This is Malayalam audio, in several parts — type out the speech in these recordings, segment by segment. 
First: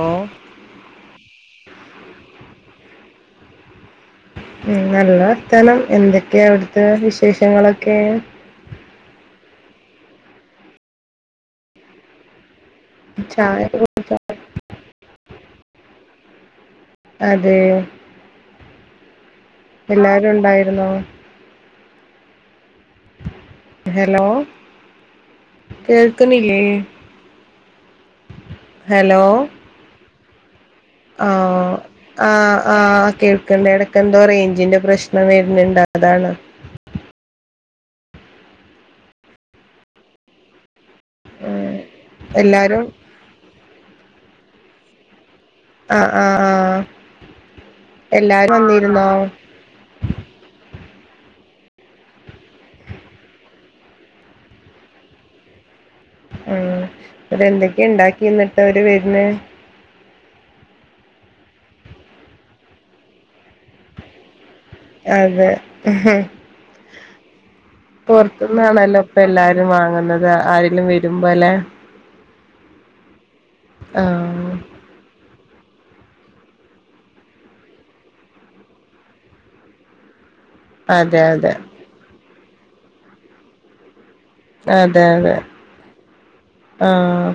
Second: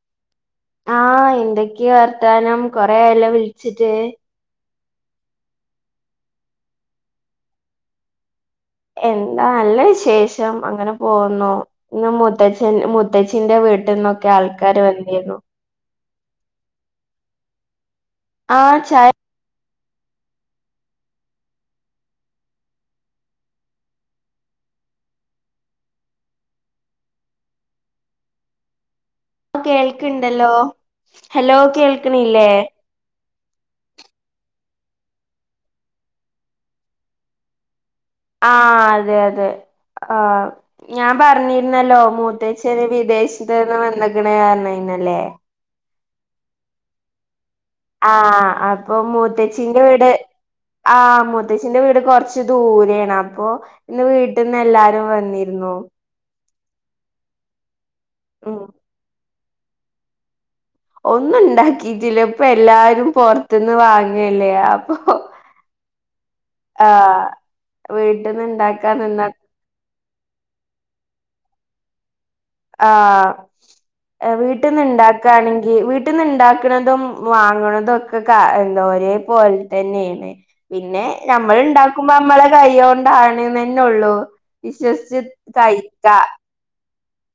ഓഹ് ആഹ് എന്തൊക്കെ വർത്താനം കൊറേയലോ വിളിച്ചിട്ട്. ഉം നല്ല വർത്താനം എന്തൊക്കെയാ അവിടുത്തെ വിശേഷങ്ങളൊക്കെ? എന്താ നല്ല വിശേഷം അങ്ങനെ പോവുന്നു ഇന്ന് മുത്തശ്ശൻ മു മുത്തശ്ശിന്റെ ചായ കുടിച്ചോ വീട്ടിന്നൊക്കെ ആൾക്കാര് വന്നീന്നു. അതേ ആ ചായ എല്ലാരുണ്ടായിരുന്നോ? ഹെലോ കേൾക്കുന്നില്ലേ? ഹെലോ കേൾക്ക്ണ്ടല്ലോ. ഹലോ ആഹ് ആ കേൾക്ക്ണില്ലേ ആ കേൾക്ക്ണ്ടെട എട എന്തോ റേഞ്ചിന്റെ പ്രശ്നം വരുന്നുണ്ട് അതാണ് ആഹ് അതെ അതെ ആഹ് ഞാൻ ഉം പറഞ്ഞിരുന്നല്ലോ എല്ലാരും മൂത്തേച്ചിന് വിദേശത്ത നിന്ന് വന്നെക്ക്‌നീന്ന് പറഞ്ഞിരുന്നില്ലേ ആഹ് ആഹ് ആഹ് എല്ലാരും വന്നിരുന്നോ ചിന്റ വീട് ആഹ് മൂത്തേച്ചിന്റെ വീട് കൊറച്ച് ദൂരെയാണ് അപ്പൊ ഇന്ന് വീട്ടിന്ന് എല്ലാരും വന്നിരുന്നു ആ എന്തൊക്കെയുണ്ടാക്കി ഉം എന്നിട്ട് അവര് വരുന്ന ഒന്നുണ്ടാക്കിട്ടില്ല ഇപ്പോ എല്ലാരും പുറത്തുന്ന് വാങ്ങല്ലേ അതെ മ്ഹ് ആഹ് വീട്ടിൽന്ന് ഇണ്ടാക്കാൻ പുറത്തന്നാണല്ലോ ഇപ്പ നിന്നാ എല്ലാരും വാങ്ങുന്നത് ആരെങ്കലും വരുമ്പോ അല്ലെ ആഹ് ആഹ് വീട്ടിൽന്ന് ഇണ്ടാ ക്ക ആണെങ്കിൽ വീട്ടിൽന്ന് ഉണ്ടാക്കുന്നതും വാങ്ങണതും ഒക്കെ കാ എന്താ ഓരേ പോലെ തന്നെ എ പിന്നെ അതെ അതെ നമ്മൾണ്ടാക്കുമ്പോ നമ്മളെ കൈ കൊണ്ടാണന്നന്നെള്ളു അതെ അതെ ആഹ്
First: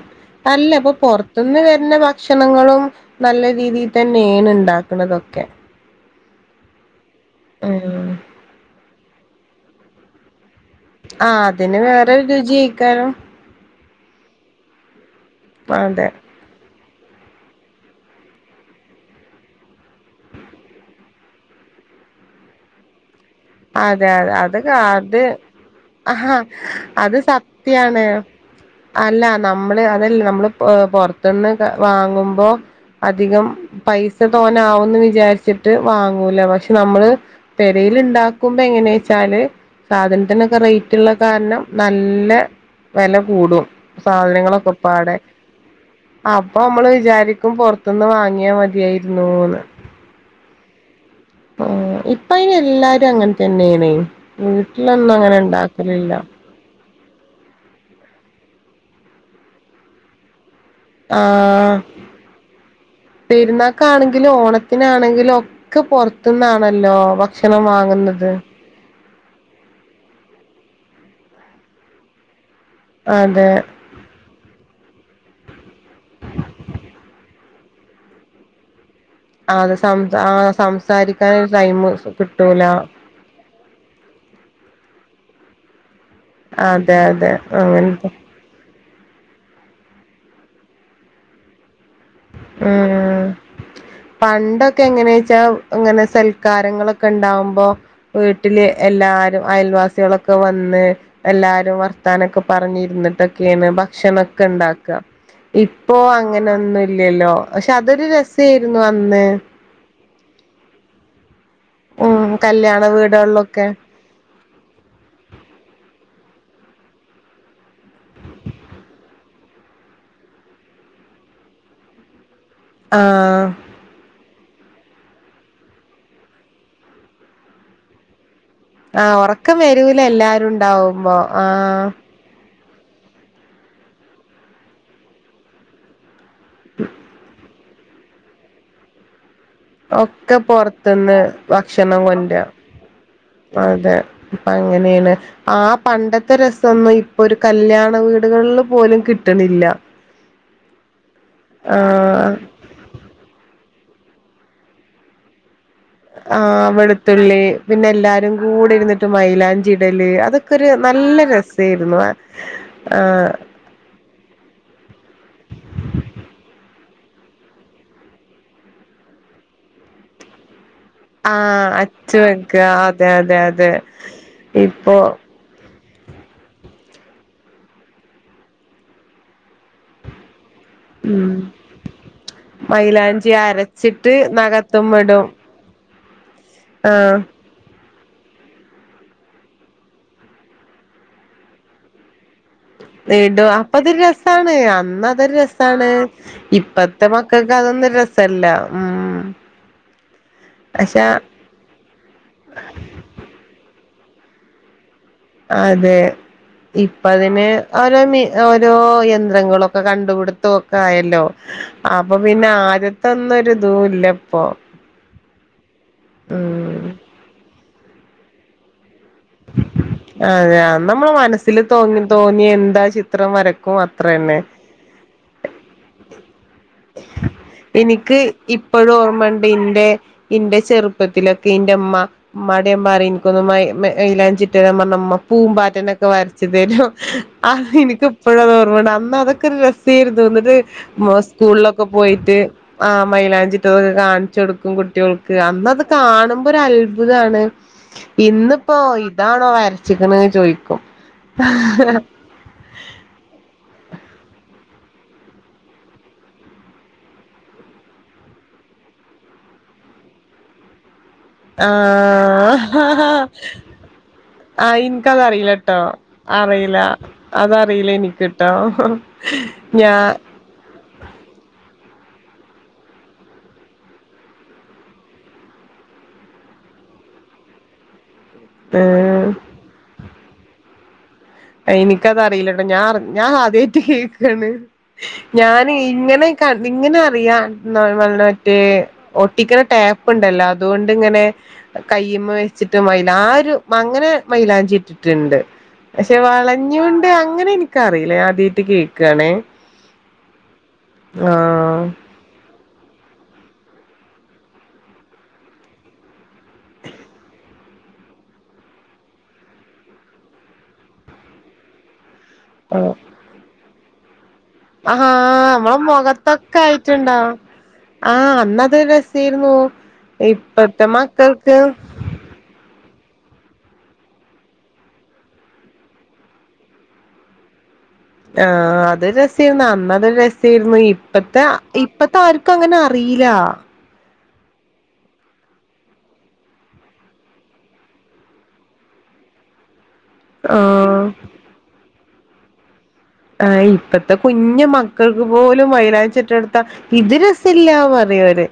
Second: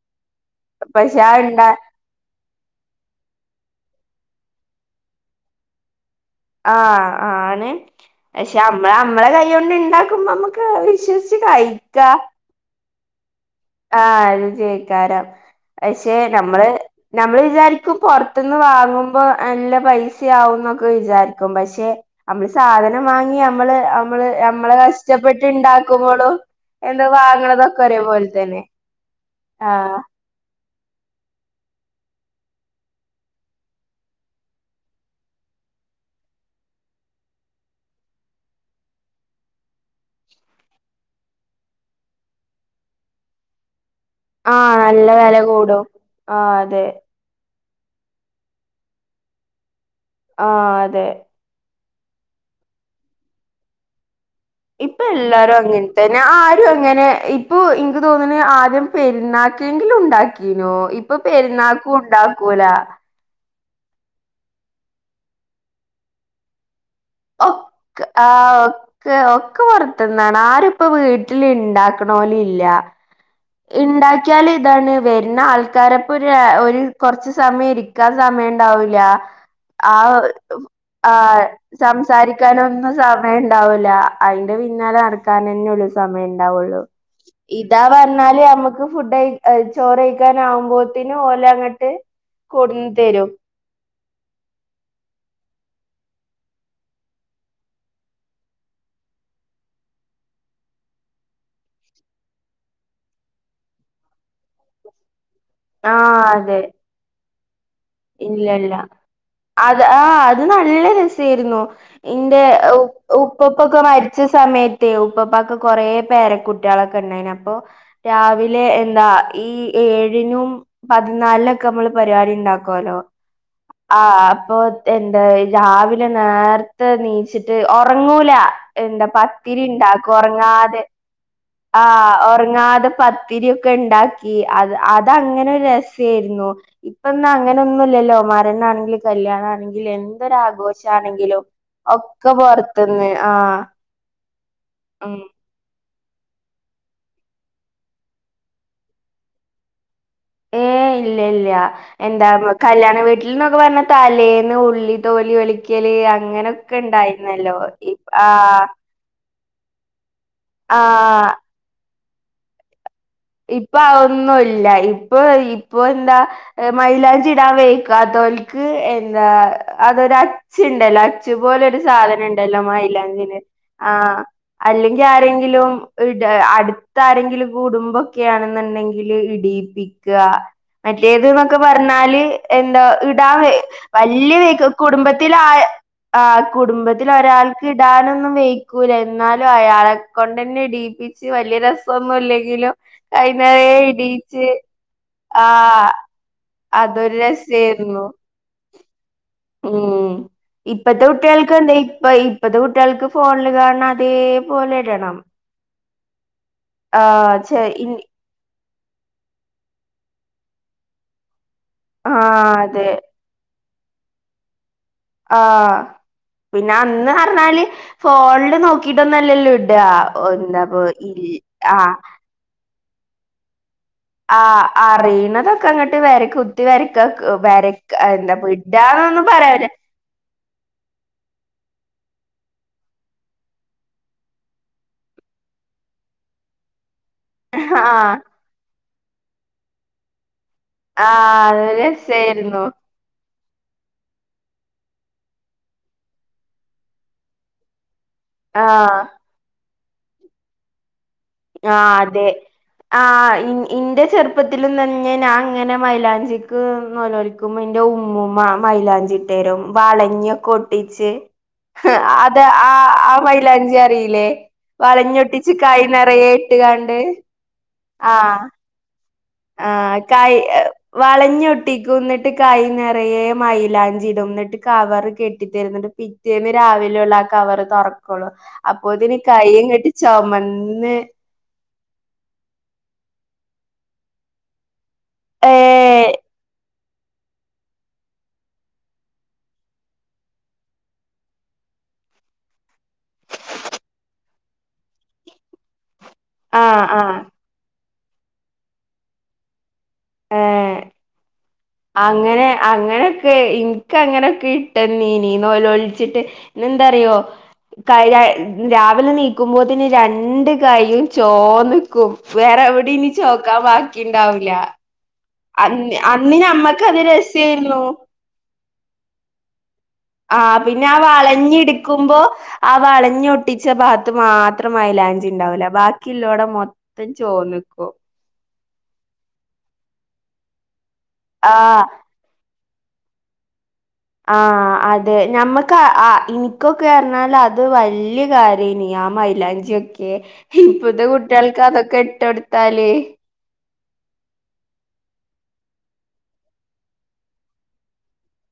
അല്ല ഇപ്പൊ പക്ഷെ ആ പൊറത്തന്ന് ഇണ്ടാ വരണ ഭക്ഷണങ്ങളും നല്ല രീതിയിൽ തന്നെയെണ് ഇണ്ടാക്കുണന്തൊക്കെ ആഹ് ആണ് ഉം പക്ഷെ നമ്മള നമ്മളെ കൈകൊണ്ട് ഇണ്ടാക്കുമ്പോ നമ്മുക്ക് ഇഷ് ആഹ് അതിന് വേറെ രുചിയായിക്കാണും ആഹ് രുചിയായിക്കാണും അതെ പക്ഷെ നമ്മള് നമ്മള് വിചാരിക്കും പുറത്തന്ന് വാങ്ങുമ്പോ നല്ല പൈസയാകുന്നൊക്കെ വിചാരിക്കും പക്ഷെ നമ്മള് സാധനം വാങ്ങിയ നമ്മള് അതെ നമ്മള് അതെ നമ്മളെ അത് അത് കഷ്ടപ്പെട്ട് ഉണ്ടാക്കുമ്പോഴും ആഹാ എന്തൊക്ക അത് വാങ്ങണതൊക്കെ സത്യാണ് ഒരേപോലെ തന്നെ അല്ല നമ്മള് ആഹ് അതല്ല നമ്മള് പൊ- പുറത്തുന്ന് വാങ്ങുമ്പോ അധികം പൈസ തോന ആവൂന്ന് വിചാരിച്ചിട്ട് വാങ്ങൂല പക്ഷെ നമ്മള് പെരേയിലുണ്ടാ ക്കുമ്പോ എങ്ങനെന്നവെച്ചാല് സാധനത്തിനൊക്കെ റേറ്റ് ഉള്ള കാരണം നല്ല വില കൂടും ആഹ് നല്ല സാധനങ്ങളൊക്കെപ്പാടെ വില കൂടും ആഹ് അപ്പൊ അതെ നമ്മള് വിചാരിക്കും പുറത്ത് ത്തന്ന് വാങ്ങിയാൽ മതിയായിരുന്നുന്ന് ആഹ് അതെ ആ ഇപ്പ അയിന് എല്ലാരും അങ്ങനെ തന്നെയാണ് ഇപ്പൊ വീട്ടിലൊന്നും എല്ലാരും അങ്ങനെ ഉണ്ടാക്കലില്ല തന്നെ ആരും അങ്ങനെ ഇ ഇപ്പൊ എനിക്ക് തോന്നണ ആദ്യം പെരുന്നാക്കെങ്കിലും ഉണ്ടാക്കീനോ ഇപ്പൊ ആഹ് പെരുന്നാക്കും ഉണ്ടാക്കൂല പെരുന്നാക്കാണെങ്കിലും ഓണത്തിനാണെങ്കിലും ഒക്കെ പൊറത്തുന്നാണല്ലോ വ ഒ ക്ക ആഹ് ക്ക് ഒക്കെ പുറത്തുനിന്നാണ് ആരിപ്പോ വീട്ടിൽ ഇണ്ടാക്കണോല ഇല്ല അതെ ഇണ്ടാക്കിയാൽ ഇതാണ് വരണ ആൾക്കാര് ഇപ്പൊ ഒരു ഒരു കുറച്ച് സമയം ഇരി ക്ക സമയ ഉണ്ടാവൂലാ അത് സംസ ആഹ് സംസാരിക്കാൻ ആഹ് ഒരു ടൈം കിട്ടൂല സംസാരിക്കാനൊന്നും സമയ സമയമുണ്ടാവൂല അതിന്റെ പിന്നാലെ നടക്കാൻ തന്നെ ഉള്ളൂ സമയമ ഉണ്ടാവുള്ളൂ അതെ അതെ ഇതാ പറഞ്ഞെ അങ്ങനത്തെ എന്നാല് നമ്മുക്ക് ഫുഡ് ചോറ്ഴിക്കാന ആകുമ്പോത്തിനും ഓല അങ്ങോട്ട് ആഹ് ആഹ് ആഹ് പണ്ടൊക്കെ എങ്ങനെയച്ചാ ഇങ്ങനെ സൽക്കാരങ്ങളൊക്കെ ഉണ്ടാവുമ്പോ വീട്ടില് എല്ലാരും അയൽവാസികളൊക്കെ വന്ന് എല്ലാരും വർത്താനൊക്കെ പറഞ്ഞിരുന്നിട്ടൊക്കെയാണ് ഭക്ഷണംഒക്കെ ഉണ്ടാക്കുക ഇപ്പോ ആഹ് അങ്ങനെ അതെ ഒന്നുംല്ലല്ലോ പക്ഷെ അതൊരു ഇല്ല ഇല്ല രസായിരുന്നു അന്ന് അത് ആഹ് അത് നല്ല രസായിരുന്നു ഉം ഇന്റെ ഉ കല്യാണ വീടുകളിലൊക്കെ ഉപ്പൊപ്പൊക്കെ മരി രിച്ച സമയത്തെ ഉപ്പപ്പാക്ക് കൊറേ പേരെ കുട്ടികളൊക്കെ ഉണ്ടായിന് അപ്പൊ രാവിലെ എന്താ ഈ ഏഴിനും പതിനാലിനൊക്കെ നമ്മള് പരിപാടി ഉണ്ടാകും ക്കൊലോ ആഹ് ആ ഹ്അപ്പൊ തെന്താ രാവിലെ നേരത്തെ നീച്ചിട്ട് ഒറങ്ങൂല. എന്താ ആഹ് ഉറക്കം വരൂല പത്തിരിണ്ടാക്കു എല്ലാരും ഒറങ്ങാതെ ഉണ്ടാവുമ്പോ ആഹ് ആ ഉറങ്ങാതെ പ പത്തിരിയൊക്കെണ്ടാക്കി അത് അതങ്ങനൊരു രസേര്ന്നു ഇപ്പൊ അങ്ങനൊന്നൂല്ലല്ലോ മരണാണെങ്കിലു കല്യാണാണെ ഒക്കെ പൊറത്തുന്ന് എന്തൊരാഘോഷണെങ്കിലും ഭക്ഷണം ഒക്കെ പുറത്ത്ന്ന് ആഹ് പ്പ അങ്ങനേണ് ആ പണ്ടത്തെ രസൊന്നും ഇപ്പൊ ഒരു കല്യാണ വീടുകളില് പോലും കിട്ട്ണില്ല. ഏഹ് ഇല്ല ഇല്ല എന്താ ആഹ് കല്യാണ വീട്ടിൽന്നൊക്കെ പറഞ്ഞാ തലേന്ന് ഉള്ളി തോലൊളിക് ആ വെളുത്തുള്ളി പിന്നെല്ലാരും ആഹ് കൂടെ ഇരുന്ന് ന്ന്ട്ട് മൈലാഞ്ചിടല് അതൊക്കെ ഒരു നല്ല ആഹ് രസേരുന്നു ആ ആ ഇപ്പൊ അ ഒന്നുല്ല ഇപ്പൊ ഇപ്പൊ ന്താ എഹ് മൈലാഞ്ചിടാ വെയ്ക്കാത്തോൽക്ക് എന്താ അതൊരു അച്ച്ചണ്ടലോ അച് ച്ച് ആഹ് പോലൊരു അച്ച് വെക്ക സാതനണ്ടലോ അതെ അതെ മൈലാഞ്ചിടെ അതെ ആ ഇപ്പൊ അല്ലെങ്കാരേ കിലും ഇടാ അടുത്താരെങ്കിലും കൂടുമ്പോ ക്കെയാണെന്നുണ്ടെങ്കില് ഇടീപ്പിക്ക മറ്റേത്ന്നൊക്കെ പറഞ്ഞാല് എന്താ ഇടാ മൈലാഞ്ചി വെ അരച്ചിട്ട് വല്യേ നഖത്തുമ്മെ ഇടും കുടുംബത്തില ആ ആ ആഹ് കുടുംബത്തിലൊരാൾ ഇടാനൊന്നും വെയക്കൂല ന്നാലും അയാളെക്കൊണ്ടന്നെടീപി ച് വല്യേ രസൊന്നുല്ലെങ്കിലൊ ഇടു അപ്പൊതൊരു രസാണ് അന്ന് അതൊരു രസാണ് ആഹ് അതൊരു ഇപ്പത്തെമക്കക്ക് അതൊന്ന് രസായിരുന്നു രസ സല്ല ഉം ഉം പക്ഷെ ഇപ്പത്തെ കുട്ട്യേൾ ന്ത ഇപ്പ ഇപ്പത്തെ കുട്ട്യേൾക്ക് ഫോണില് കാണണതേപോലെ ഇടണം. അതെ ആഹ് ഇപ്പതിന് ചെ ഇൻ ഓരോ മി ഓരോ യന്ത്രങ്ങളൊക്കെ കണ്ടുപിടുത്തൊക്കായല്ലോ ആഹ് അപ്പൊ പിന്നെ ആദ്യത്തൊന്നുരിതൂല്ലപ്പൊ ആഹ് പിന്നെ അന്ന് പറഞ്ഞാല് ഫോണില് നോക്കി ഇതൊന്നല്ലല്ലോ ഇടാ ഒ അതെ എന്താപ്പൊ നമ്മളെ മനസ്സിൽ ആഹ് തോന്നി എന്താ ചിത്രം വരക്കും അത്ര തന്നെ ആ അറിയണതൊക്കെങ്ങട്ട് വര കുത്തി വരക്ക കു വരക എനിക്ക് ന്താപൊയ് ഞാന്നൊന്നു പറയല ന്റെ ചെറുപ്പത്തിലൊക്കെ ന്റെമ്മ മ്മാട് ഞാൻ പറിം എൻക്കൊന്നു മൈ മൈലാഞ്ചിട്ടെരാൻ പറഞ്ഞ മ്മ പൂമ്പാറ്റനൊക്കെ വരച്ച് തെരും. അഹ് എനിക്ക് ആഹ് ഇപ്പഴും അതോർമണ്ട് അന്നതൊക്കൊരു രസേര്ന്നു എന്ന്ട്ട് ആഹ് മോ അത് സ്കൂളിലൊക്കെ പോയിട്ട് രസായിരുന്നു ആ മൈലാഞ്ചി ട്ടോന്ന് കാണിച്ചോട്ക്കും കുട്ട്യോൾക്ക് അന്നത് കാണുമ്പോ ഒരു അത്ഭുതാണ് ഇന്ന് ആഹ് താണോ വരച്ച്ക്ക്ണ് ചോയ്ക്കും. ആഹ് അതെ. ആഹ് ഇ ഇന്റെ ചെറുപ്പത്തിലും തന്നെ ഞാൻ ഇങ്ങനെ മൈലാഞ്ചിക്ക് നൊലോ കുമ്പോ ന്റെ ഉമ്മൂമ്മ മൈലാഞ്ചിട്ടരും വളഞ്ഞിയൊക്കെ ഒട്ടിച്ച്. ആ ആഹ് അത് ആഹ് ആഹ് മൈലാഞ്ചി അറീലേ ആഹ് വളഞ്ഞൊട്ടിച്ച് കയ് നെറയെ ഇട്ടുകാണ്ട്. അതറീലനിക്ക് ട്ടോ. ആഹ് കയ് വളഞ്ഞൊട്ടിക്കുന്ന്ട്ട് കൈ നിറയെ മൈലാഞ്ചിടുന്ന്ട്ട് കവർ കെട്ടി തരും ന്ന്ട്ട് പി പിറ്റേന്ന് രാവിലൊള്ളു ആ കവറ് തൊറക്കൊള്ളൂ അപ്പൊതിനി ഏഹ് കയ്യ്ങ്ങട്ട് ചൊമന്ന്. എനിക്കത്റിയില്ലട്ടോ ഞാൻ ഞാൻ ആദ്യായിട്ട് കേക്കാണ് ഞാനേ ഏഹ് ഇങ്ങനെക്കാ ഇങ്ങനെ അറിയാ ന്നാ മറ്റേ ഒട്ടിക്ക്‌ണ ടേപ്പ്ണ്ടല്ലോ അതുകൊണ്ടിങ്ങനെ കയ്യ്മ്മ വെച്ചിട്ട് മൈലാ ആരും അങ്ങനെ മൈലാഞ്ചി ഇട്ടിട്ടുണ്ട് പക്ഷെ ആഹ് വളഞ്ഞിയോണ്ട് ആഹ് അങ്ങനെ ഇൻക്കറിയില്ല ആദ്യമായിട്ട് കേക്കാണ് ഏ ആഹ് അങ്ങനെ അങ്ങനെയൊക്കെ ഇൻക്കങ്ങനെയൊക്കെ ഇട്ടന്നീനീ നോലോൾച്ചിട്ട് പിന്നെന്താറിയോ കയ്യ രാവിലെ നീക്കുമ്പോത്തിന് രണ്ട് കയ്യും ചോന്ന് ക്കും വേറെ എവടിനി ചോക്കാൻ ബാക്കിണ്ടാവൂല ആഹ് നമ്മളെ അന്ന് അന്ന് മൊഖത്തൊക്കെ ഞമ്മക്കത് ആയിട്ടുണ്ടാവും രസേര്ന്നു ആഹ് അന്നതൊരു രസേയിര്ന്നു ആ പിന്നാ വളഞ്ഞിടിക്കും ക്കുമ്പോ ആ വളഞ്ഞിയൊട്ടിച്ച ഭാഗത്ത് മാത്രം മയിലാഞ്ചിണ്ടാവൂല ബാക്കില്ലോടം മൊത്തം ത്തം ചോന്ന്ക്കും ആ അത് രസേയിരുന്നു അന്നത് രസേയിരുന്നു ഇപ്പത്തെ ആ ഇപ്പ ആർക്കും അങ്ങനെ അറീല ആ അതെ ഞമ്മക്ക് ആ ഇനിക്കൊക്കെർഞ്ഞാൽ അത് വല്യ കാര്യേനി ആ മൈ ല്ലാഞ്ചിയൊക്കെ ഇപ്പത്തെ ആഹ് കുട്ട്യാൾക്ക് അതൊക്കെ ഇട്ടൊട്ത്താല് ആ ഇപ്പത്തെ കുഞ്ഞു മക്കൾക്ക് പോലും മൈലാഞ്ചിട്ടൊട്ത്ത ഇത് രസീല്ല പറിയോര്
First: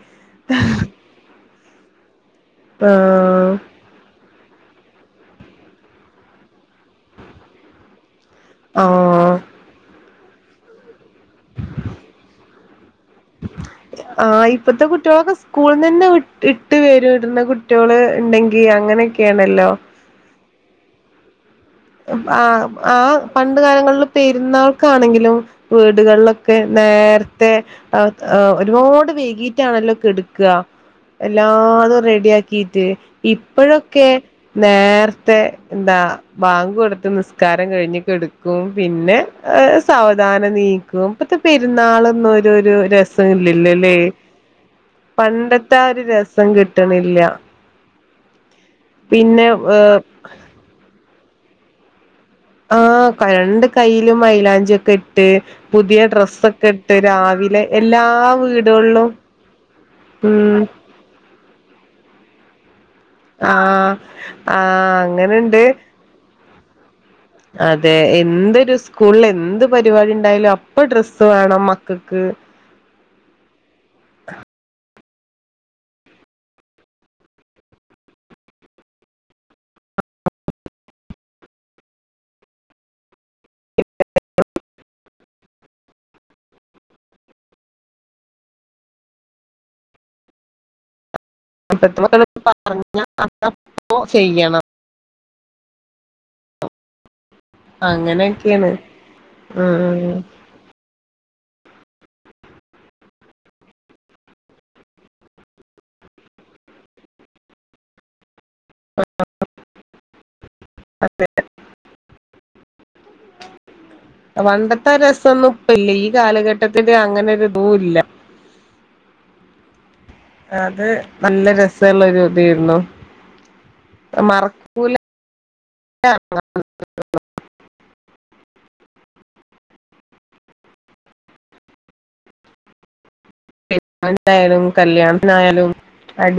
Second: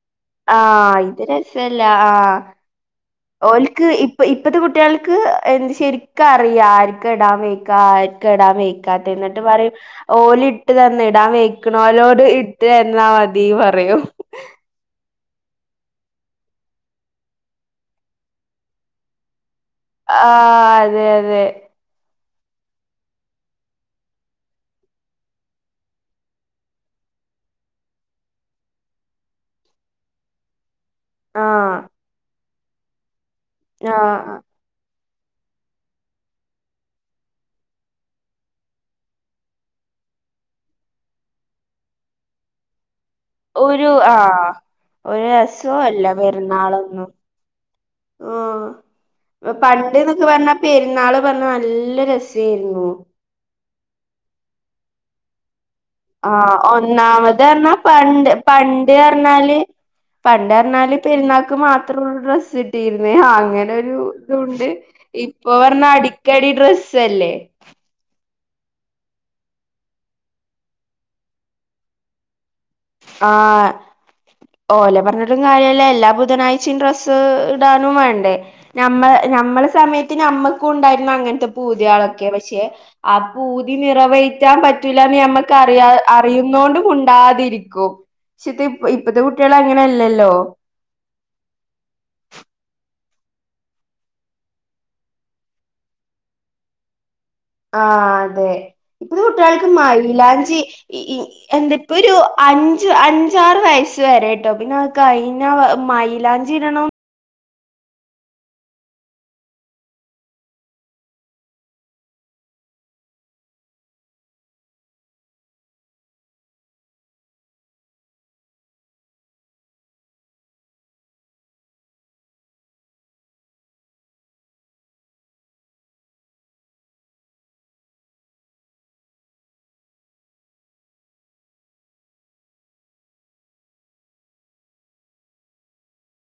ആഹ് ഇത് രസല്ല ആഹ് ആഹ് ഓൽക്ക് ഇപ്പ ഇപ്പത്തെ കുട്ട്യാൾക്ക് എന്ത് ശരിക്കും അറിയാ ആർക്കിടാൻ വെയ്ക്കാ ആ ഇടാൻ വെയ്ക്കാത്ത ആഹ് ന്നിട്ട് പറയും ഓലിട്ട് തന്ന ഇടാൻ വെയ്ക്ക്‌ണോലോട് ഇ ട്ടെരണം ആഹ് ഇപ് പ്പത്തെ കുട്ട്യാളൊക്കെ സ്കൂള്ന്നെന്നെ ഇട്ട് വരും ഇട്ണ കുട്ട്യാള്ണ്ടെങ്കി അങ്ങനെയൊക്കേണല്ലോ ആഹ് അതെ അതെ ആഹ് ആഹ് പണ്ട്‌ കാലങ്ങളില് പെരുന്നാൾക്കാണെങ്കിലും വീടുകളിലൊക്കെ നേരത്തെ ഒരുപാട് വൈകീറ്റാണല്ലോ കെട്ക്ക ആഹ് എല്ലാതും റെഡി ആക്കീട്ട് ഇപ്പഴൊക്കെ ആഹ് നേർത്തെ ന്താ ബാങ്കൊട്ത്ത് നിസ്കാരം കഴിഞ്ഞു കെടുക്കും പിന്നെ സാവധാനം നീ ക്കും പ്പത്തെ പെരുന്നാളൊന്നും ഒരുരു രസ രസം ഒരു ഇല്ലല്ലോല്ലേ ആഹ് ഒരു പണ്ടത്തെ ഒരു രസം കിട്ട്ണില്ല ഉം ഏഹ് പണ്ട്ന്ന്ക്കെ പറഞ്ഞ പെരുന്നാള് പറഞ്ഞ നല്ല രസേയ്രുന്നു പ രണ്ട് കൈയ്യിലും മൈലാഞ്ചിയൊക്കെ ഇട്ട് പുതിയ ആഹ് ഡ്രസ്സൊക്കെ ഇട്ട് രാവിലെ ഒന്നാമതർന്ന എല്ലാ പണ്ട് വീടുകളിലും പണ്ട്ർന്നാല് ഉം പണ്ടർന്നാല് പെരുന്നാക്ക് മാത്രൊള്ളൂ ഡ്രസ് കിട്ടീർന്നേ ആഹ് അങ്ങനെരു തൂണ്ട് ആഹ് ഇപ്പൊ അങ്ങനെണ്ട് പറഞ്ഞ അടിക്കടി ഡ്രസ്സല്ലേ അതെ എന്തൊരു സ്കൂളിലെന്ത് പരിപാടി ണ്ടായാലും അപ്പൊ ഡ്രസ്സ് വേണം മക്ക്ക് ആഹ് ഓലെ പർന്നിട്ടും കാര്യല്ല എല്ലാ ബുധനാഴ്ചയും ഡ്രസ്സ് ഇടാനും വേണ്ടേ നമ്മൾ നമ്മളെ സമയത്ത് ഞമ്മക്കൂണ്ടായിര്ന്നങ്ങൻത്തെ പൂതിയാളൊക്കെ പക്ഷെ ആ പൂതി നിറവേറ്റാൻ പറ്റൂല്ലാന്ന് ഞമ്മക്ക് അറിയ അറിയുന്നോണ്ട്‌ മുണ്ടാതിരിക്കും ക്ഷത്തെ ഇപ് ഇപ്പത്തെ കുട്ട്യാള് അങ്ങനല്ലല്ലോ [unintelligible] ചെയ്യണം ആഹ് അതെ അങ്ങനെയൊക്കെയാണ് ഇപ്പ കുട്ടികൾക്ക് ഉം മൈയിലാഞ്ചി ഈ എന്താപ്പൊരു ഒരു അഞ്ച് അഞ്ചാറ് വയസ്സ് വരെട്ടോ പിന്നെആഗ് കയിഞ്ഞ മൈലാഞ്ചിടണോ. [unintelligible] അതെ പണ്ടത്തെ രസൊന്നുംപ്പല്ല ഈ കാലഘട്ടത്തിന്റെ അങ്ങനെ ഒരു ഇതും ഇല്ല. അത് നല്ല രസുള്ള ഒരു ഇതേരുന്നു. മറക്കൂല [unintelligible] എമെന്റാലും കല്യാൺത്നായാലും